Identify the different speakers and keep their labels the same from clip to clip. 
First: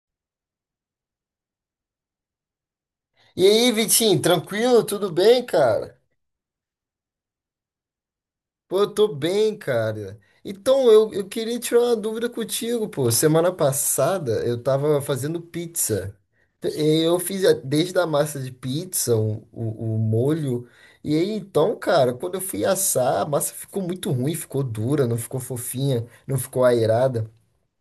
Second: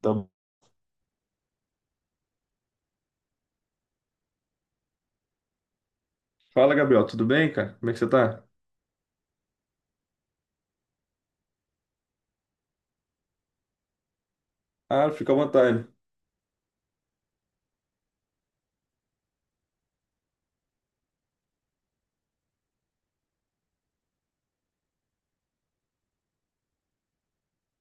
Speaker 1: Tá bom.
Speaker 2: E aí, Vitinho, tranquilo? Tudo bem, cara?
Speaker 1: Fala, Gabriel, tudo bem, cara? Como é que você tá?
Speaker 2: Pô, eu tô bem, cara. Então, eu queria tirar uma dúvida contigo, pô. Semana passada eu tava
Speaker 1: Ah, fica à
Speaker 2: fazendo
Speaker 1: vontade.
Speaker 2: pizza. Eu fiz desde a massa de pizza, o molho. E aí, então, cara, quando eu fui assar, a massa ficou muito ruim, ficou dura, não ficou fofinha, não ficou aerada.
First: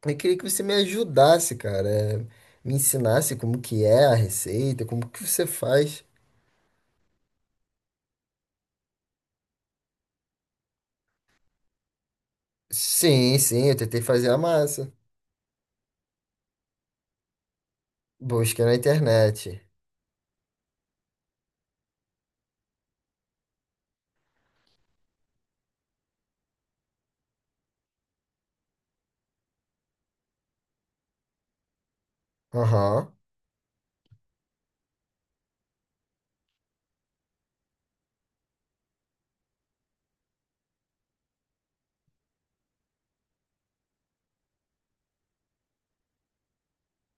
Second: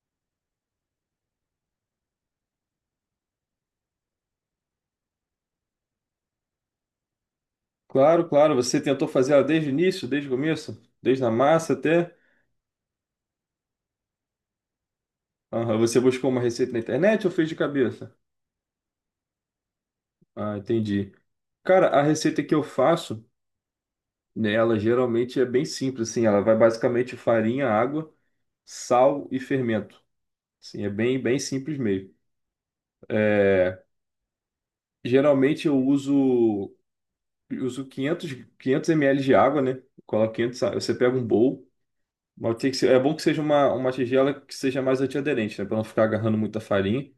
Speaker 2: Eu queria que você me ajudasse, cara. Me ensinasse como que é a receita, como que você faz.
Speaker 1: Claro, claro, você tentou fazer ela desde o início, desde o começo, desde a massa até.
Speaker 2: Sim, sim, eu tentei fazer a massa.
Speaker 1: Aham, você buscou uma receita na internet ou fez de cabeça?
Speaker 2: Busca na internet.
Speaker 1: Ah, entendi. Cara, a receita que eu faço, né, ela geralmente é bem simples, assim, ela vai basicamente farinha, água, sal e fermento. Assim, é bem, bem simples mesmo.
Speaker 2: Aham.
Speaker 1: É, geralmente eu uso 500 ml de água, né? Coloco 500. Você pega um bowl. Mas é bom que seja uma tigela que seja mais antiaderente, né? Para não ficar agarrando muita farinha.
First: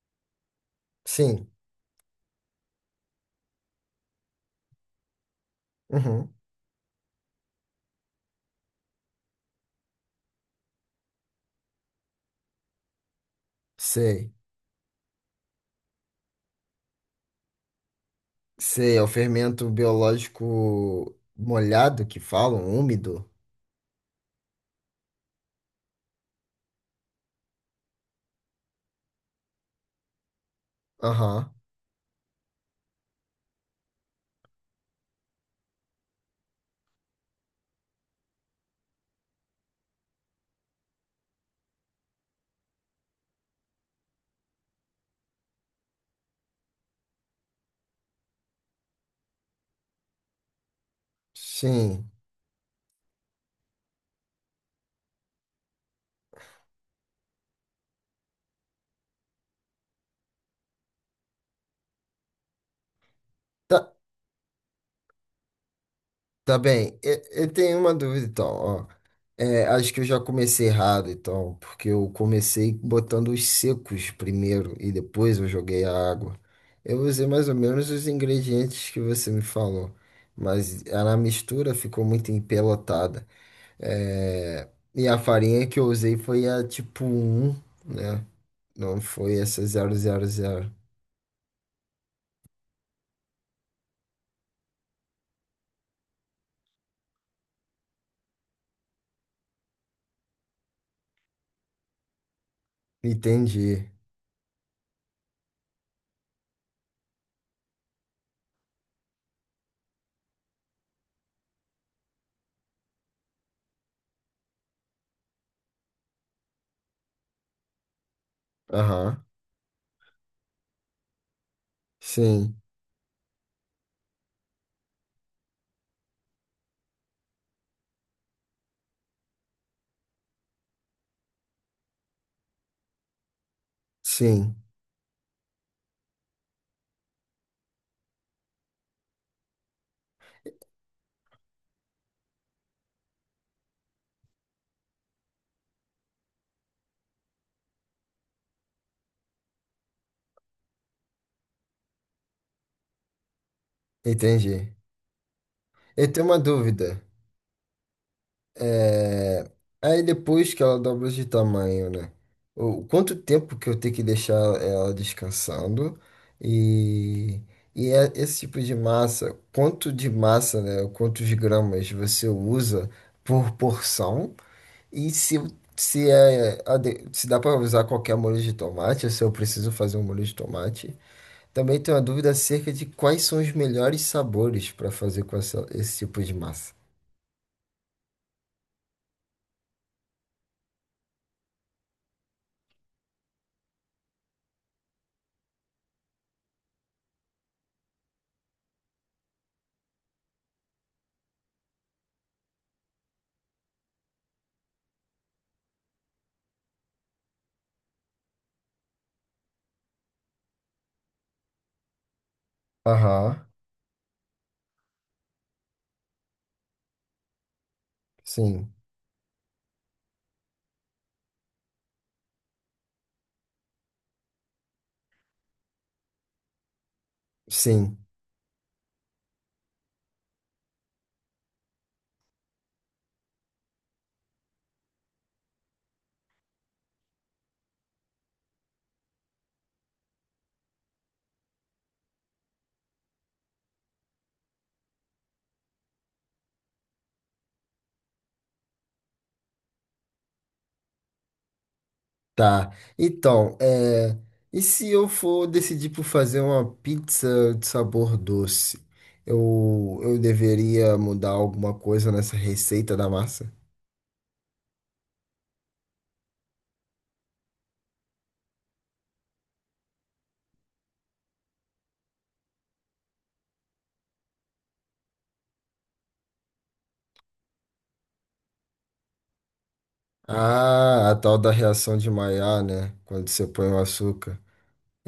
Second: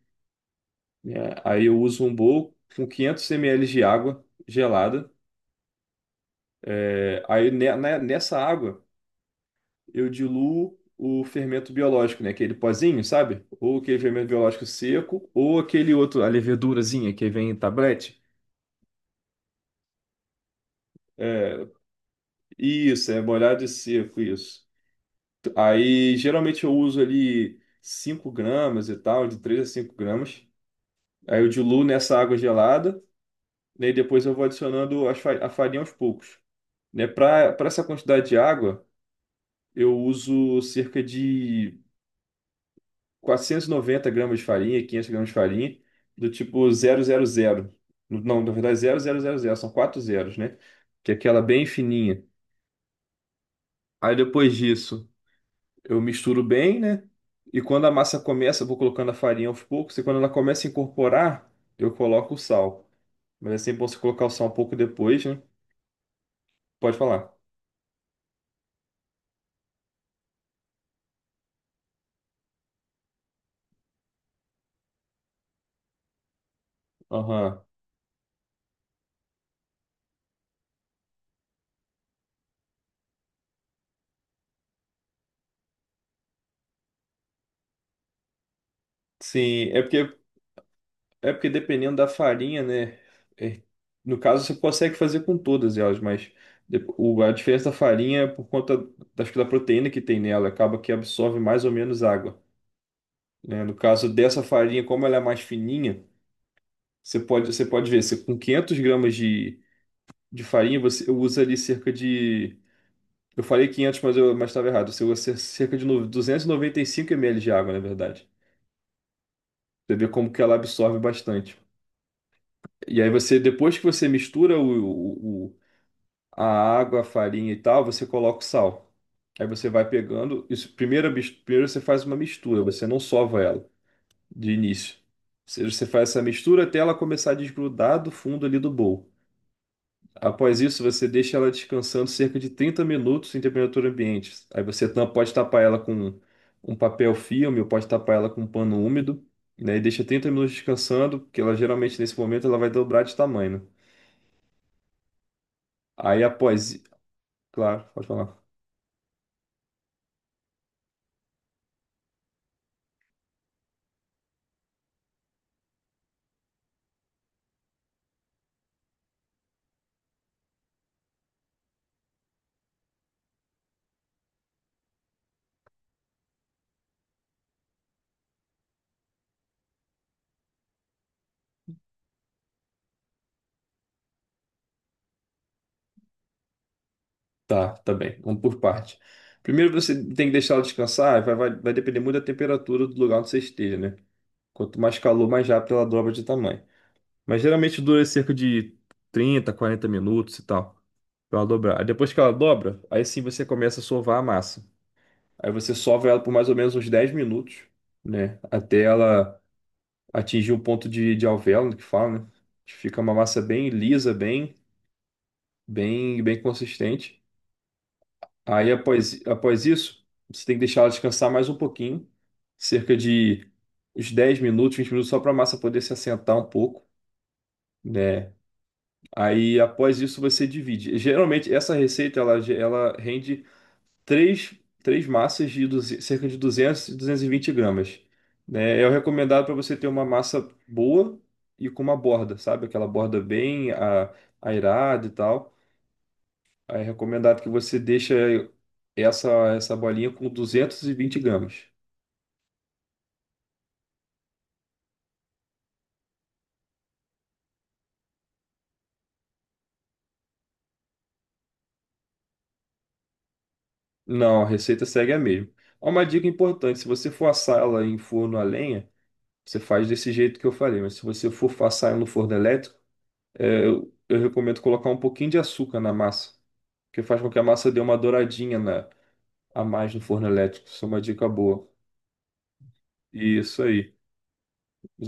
Speaker 1: É,
Speaker 2: Sim.
Speaker 1: aí eu uso um bowl com 500 ml de água gelada.
Speaker 2: Uhum.
Speaker 1: É, aí nessa água eu diluo o fermento biológico, né? Aquele pozinho, sabe? Ou aquele fermento
Speaker 2: Sei.
Speaker 1: biológico seco, ou aquele outro, a levedurazinha que vem em tablete.
Speaker 2: Sei, é o fermento biológico
Speaker 1: É,
Speaker 2: molhado que falam,
Speaker 1: isso, é
Speaker 2: úmido.
Speaker 1: molhado e seco, isso. Aí geralmente eu uso ali 5 gramas e tal, de 3 a 5 gramas. Aí eu
Speaker 2: Aham.
Speaker 1: diluo nessa água gelada, né? E depois eu vou adicionando a farinha aos poucos, né? Para essa quantidade de água, eu uso cerca de 490 gramas de farinha, 500 gramas de farinha, do tipo zero zero zero. Não, na verdade, zero zero zero zero, são quatro zeros, né? Que é aquela bem
Speaker 2: Sim.
Speaker 1: fininha. Aí depois disso, eu misturo bem, né? E quando a massa começa, eu vou colocando a farinha aos poucos, e quando ela começa a incorporar, eu coloco o sal. Mas é sempre bom
Speaker 2: Ta-
Speaker 1: você colocar o sal um pouco depois, né?
Speaker 2: Tá bem,
Speaker 1: Pode
Speaker 2: eu,
Speaker 1: falar.
Speaker 2: eu tenho uma dúvida então, ó. É, acho que eu já comecei errado então, porque eu comecei botando os secos primeiro e depois eu joguei a água. Eu usei mais ou
Speaker 1: Aham.
Speaker 2: menos os ingredientes que você me falou, mas a mistura ficou muito empelotada. É, e a farinha que eu usei foi a tipo um, né? Não foi essa
Speaker 1: Sim, é
Speaker 2: zero
Speaker 1: porque
Speaker 2: zero zero
Speaker 1: É porque dependendo da farinha, né? é- no caso, você consegue fazer com todas elas, mas a diferença da farinha é por conta da, acho que da proteína que tem nela, acaba que absorve mais ou menos água. Né? No
Speaker 2: Entendi.
Speaker 1: caso dessa farinha, como ela é mais fininha, você pode ver, você, com 500 gramas de farinha, você usa ali cerca de. Eu falei 500, mas eu mas estava errado. Você usa cerca de 295 ml de água, na verdade.
Speaker 2: Aham.
Speaker 1: Você vê como que ela absorve bastante.
Speaker 2: Sim,
Speaker 1: E aí você, depois que você mistura a água, a farinha e tal, você coloca o sal. Aí você vai pegando. Isso, primeiro você faz uma mistura, você não sova ela de
Speaker 2: sim,
Speaker 1: início. Ou seja, você faz essa mistura até ela começar a desgrudar do fundo ali do bowl. Após isso, você deixa ela descansando cerca de 30 minutos em temperatura ambiente. Aí você pode tapar ela com um papel filme ou pode tapar ela com um pano úmido, né? E deixa 30 minutos descansando, porque ela geralmente nesse momento ela vai dobrar de tamanho, né?
Speaker 2: entendi. Eu
Speaker 1: Aí
Speaker 2: tenho uma
Speaker 1: após.
Speaker 2: dúvida.
Speaker 1: Claro, pode falar.
Speaker 2: É... Aí depois que ela dobra de tamanho, né? O quanto tempo que eu tenho que deixar ela descansando? E, e é esse tipo de massa, quanto de massa, né? Quantos gramas você usa por porção? E se, se dá para usar qualquer molho de tomate, ou se eu preciso fazer um molho de tomate. Também tenho uma dúvida acerca de quais são os melhores sabores para fazer com esse tipo de massa.
Speaker 1: Tá, tá bem. Vamos por parte. Primeiro você tem que deixar ela descansar, vai depender muito da temperatura do lugar onde você esteja, né? Quanto mais calor, mais rápido ela dobra de tamanho. Mas geralmente dura cerca de 30 a 40 minutos e tal, pra ela dobrar. Aí depois que ela dobra, aí sim você começa a sovar a massa. Aí você sova ela por mais ou menos uns 10 minutos, né? Até ela atingir um ponto de alvéolo, que fala, né? Que fica uma
Speaker 2: Aham,
Speaker 1: massa bem lisa, bem, bem, bem consistente. Aí,
Speaker 2: sim,
Speaker 1: após isso, você tem que deixar ela descansar mais um pouquinho, cerca de uns 10 minutos, 20 minutos, só para a massa poder se assentar um pouco,
Speaker 2: sim.
Speaker 1: né? Aí, após isso, você divide. Geralmente, essa receita, ela, ela rende três, três massas de cerca de 200 e 220 gramas, né? É o recomendado para você ter uma massa boa e com uma borda, sabe? Aquela borda bem airada e tal. Aí, é recomendado que você deixe essa, essa bolinha com 220 gramas.
Speaker 2: Tá. Então, e se eu for decidir por fazer uma pizza de sabor doce? Eu deveria mudar alguma coisa nessa receita da massa?
Speaker 1: Não, a receita segue a mesma. Há uma dica importante: se você for assar ela em forno a lenha, você faz desse jeito que eu falei, mas se você for assar ela no forno elétrico, é, eu recomendo colocar um pouquinho de açúcar na massa, que faz com que a massa dê uma douradinha na, a mais no forno elétrico. Isso é uma
Speaker 2: Ah, a
Speaker 1: dica
Speaker 2: tal da
Speaker 1: boa.
Speaker 2: reação de Maillard, né? Quando você
Speaker 1: Isso
Speaker 2: põe o
Speaker 1: aí,
Speaker 2: açúcar.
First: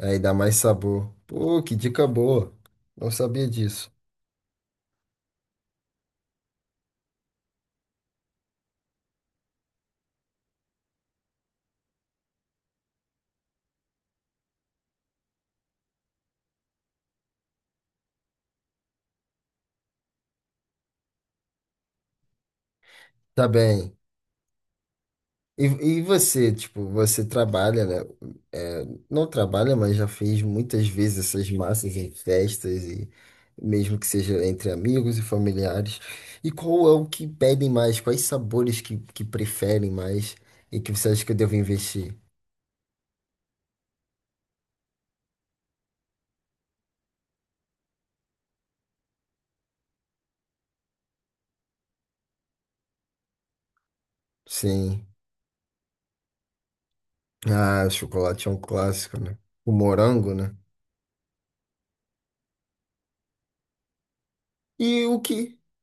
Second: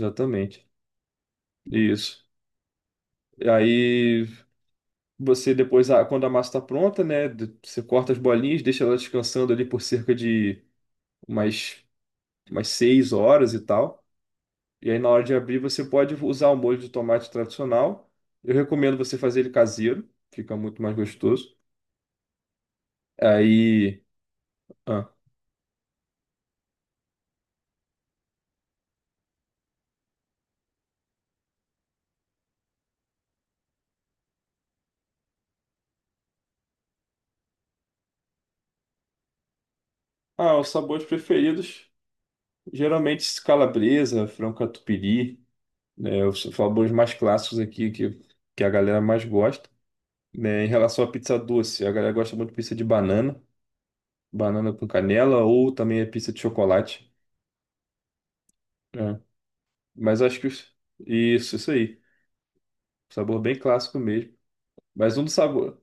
Speaker 2: Aí dá mais sabor. Pô, que dica
Speaker 1: Isso.
Speaker 2: boa. Não sabia
Speaker 1: E
Speaker 2: disso.
Speaker 1: aí você depois, ah, quando a massa está pronta, né, você corta as bolinhas, deixa ela descansando ali por cerca de umas umas 6 horas e tal. E aí, na hora de abrir, você pode usar o molho de tomate tradicional. Eu recomendo você fazer ele caseiro, fica muito mais gostoso.
Speaker 2: Tá bem.
Speaker 1: Aí. Ah,
Speaker 2: E, e você, tipo, você trabalha, né? É, não trabalha, mas já fez muitas vezes essas massas em festas e mesmo que seja entre amigos e familiares. E qual é o que pedem mais? Quais sabores que preferem mais
Speaker 1: os
Speaker 2: e que
Speaker 1: sabores
Speaker 2: você acha que eu devo
Speaker 1: preferidos:
Speaker 2: investir?
Speaker 1: geralmente calabresa, frango catupiry, né? Os sabores mais clássicos aqui que a galera mais gosta. Né? Em relação à pizza doce, a galera gosta muito de pizza de banana, banana com
Speaker 2: Sim.
Speaker 1: canela, ou também a pizza de chocolate.
Speaker 2: Ah, chocolate é um clássico,
Speaker 1: Né?
Speaker 2: né? O
Speaker 1: Mas
Speaker 2: morango,
Speaker 1: acho que.
Speaker 2: né?
Speaker 1: Isso, isso aí. Sabor bem clássico mesmo.
Speaker 2: E
Speaker 1: Mas
Speaker 2: o
Speaker 1: um dos
Speaker 2: que,
Speaker 1: sabores.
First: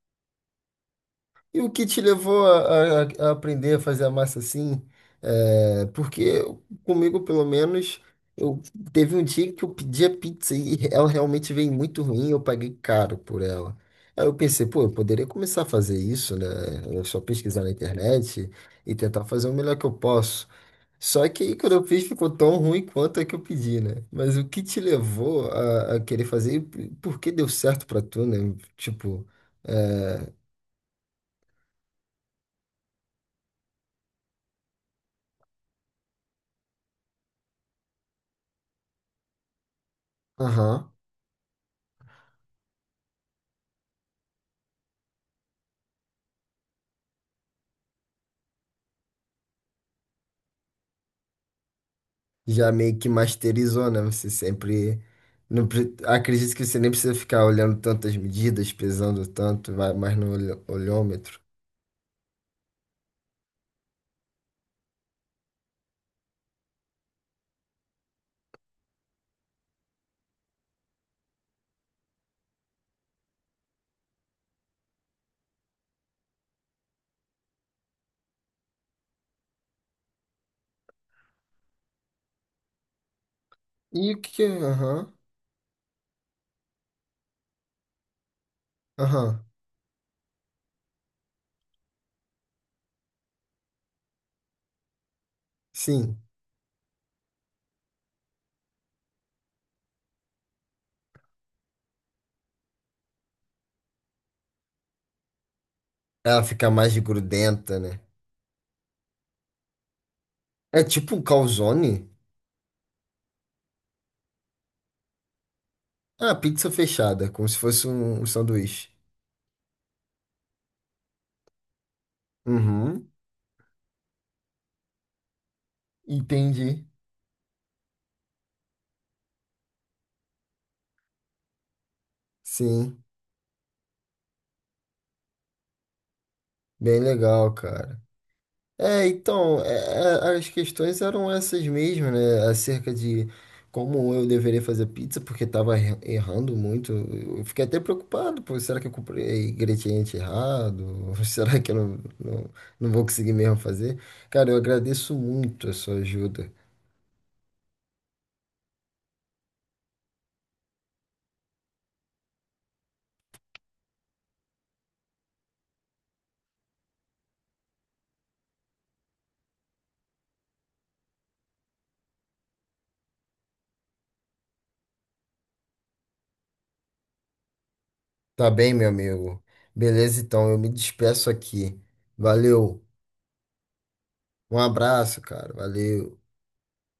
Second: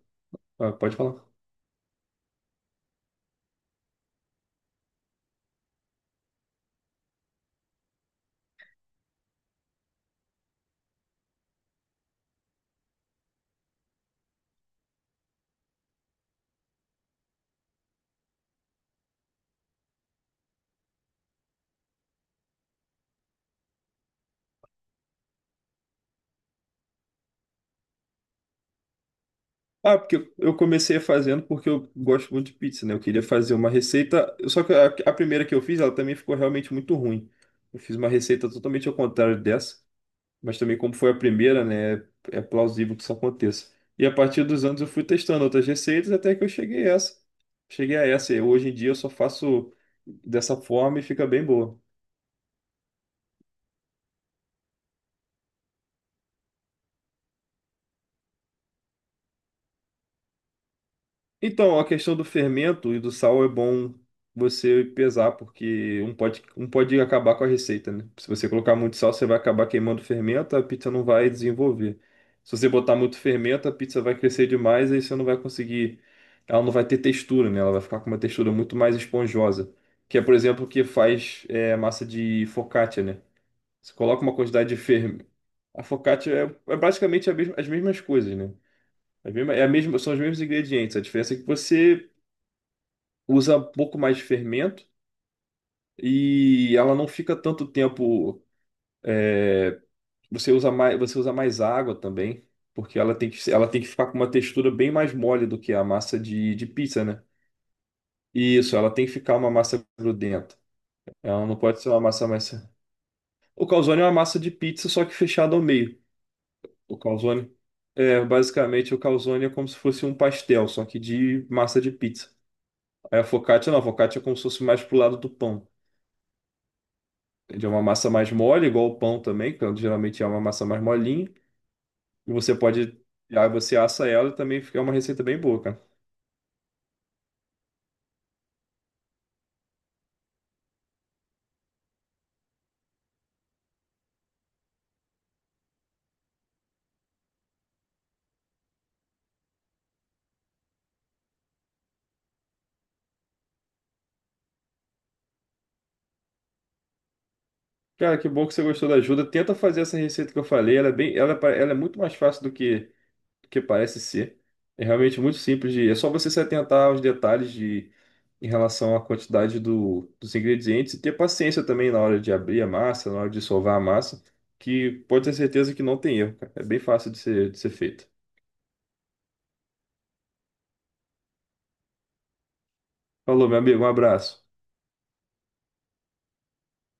Speaker 1: Ah, pode falar.
Speaker 2: E o que te levou a, a aprender a fazer a massa assim? É, porque comigo, pelo menos, eu teve um dia que eu pedi a pizza e ela realmente veio muito ruim, e eu paguei caro por ela. Aí eu pensei, pô, eu poderia começar a fazer isso, né? É só pesquisar na internet e tentar fazer o melhor que eu posso. Só que aí quando eu fiz ficou tão ruim quanto é que eu pedi, né? Mas o que te levou a querer fazer e por que deu certo pra tu, né? Tipo,
Speaker 1: Ah, porque eu comecei fazendo porque eu gosto muito de pizza, né? Eu queria fazer uma receita. Só que a primeira que eu fiz, ela também ficou realmente muito ruim. Eu fiz uma receita totalmente ao contrário dessa. Mas também,
Speaker 2: aham,
Speaker 1: como foi a primeira, né? É plausível que isso aconteça. E a partir dos anos eu fui testando outras receitas até que eu cheguei a essa. Cheguei a essa. E hoje em dia eu só faço dessa forma e fica bem boa.
Speaker 2: já meio que masterizou, né? Você sempre. Não, acredito que você nem precisa ficar olhando tantas medidas, pesando tanto, vai mais no olhômetro.
Speaker 1: Então, a questão do fermento e do sal é bom você pesar, porque um pode acabar com a receita, né? Se você colocar muito sal, você vai acabar queimando o fermento, a pizza não vai desenvolver. Se você botar muito fermento, a pizza vai crescer demais, aí você não vai conseguir. Ela não vai ter textura, né? Ela vai ficar com uma textura muito mais esponjosa. Que é, por exemplo, o que faz é, massa de focaccia, né? Você
Speaker 2: E o
Speaker 1: coloca uma
Speaker 2: que é?
Speaker 1: quantidade de
Speaker 2: Aham,
Speaker 1: fermento. A focaccia é basicamente as mesmas coisas, né?
Speaker 2: aham,
Speaker 1: É a mesma, são os mesmos ingredientes. A diferença é que você usa um pouco mais de fermento
Speaker 2: sim.
Speaker 1: e ela não fica tanto tempo. É, você usa mais, água também, porque ela tem que, ela tem que ficar com uma textura bem mais mole do que a massa
Speaker 2: Ela
Speaker 1: de
Speaker 2: fica mais
Speaker 1: pizza, né?
Speaker 2: grudenta, né?
Speaker 1: Isso, ela tem que ficar uma massa grudenta.
Speaker 2: É tipo um
Speaker 1: Ela não pode ser uma
Speaker 2: calzone?
Speaker 1: massa mais. O calzone é uma massa de pizza, só que fechada ao meio.
Speaker 2: Ah, pizza
Speaker 1: O
Speaker 2: fechada, como
Speaker 1: calzone.
Speaker 2: se fosse um,
Speaker 1: É,
Speaker 2: um sanduíche.
Speaker 1: basicamente, o calzone é como se fosse um pastel, só que de massa de pizza.
Speaker 2: Uhum,
Speaker 1: Aí a focaccia não, a focaccia é como se fosse mais pro lado do pão.
Speaker 2: entendi.
Speaker 1: De uma massa mais mole, igual o pão também, que geralmente é uma massa mais molinha. E você pode,
Speaker 2: Sim,
Speaker 1: aí você assa ela e também fica uma receita bem boa, cara.
Speaker 2: bem legal, cara. É, então, as questões eram essas mesmo, né? Acerca de como eu deveria fazer pizza, porque estava errando muito. Eu fiquei até preocupado, pô, será que eu comprei ingrediente errado? Será que eu não vou conseguir mesmo fazer? Cara, eu agradeço muito a sua ajuda.
Speaker 1: Cara, que bom que você gostou da ajuda. Tenta fazer essa receita que eu falei. Ela é bem, ela, ela é muito mais fácil do que parece ser. É realmente muito simples de, é só você se atentar aos detalhes de, em relação à quantidade do, dos ingredientes e ter paciência também na hora de abrir a massa, na hora de sovar a massa, que pode ter certeza que não tem erro, cara. É bem fácil de ser feito.
Speaker 2: Tá bem, meu amigo? Beleza, então, eu me despeço aqui. Valeu.
Speaker 1: Falou, meu amigo, um abraço.
Speaker 2: Um abraço, cara. Valeu.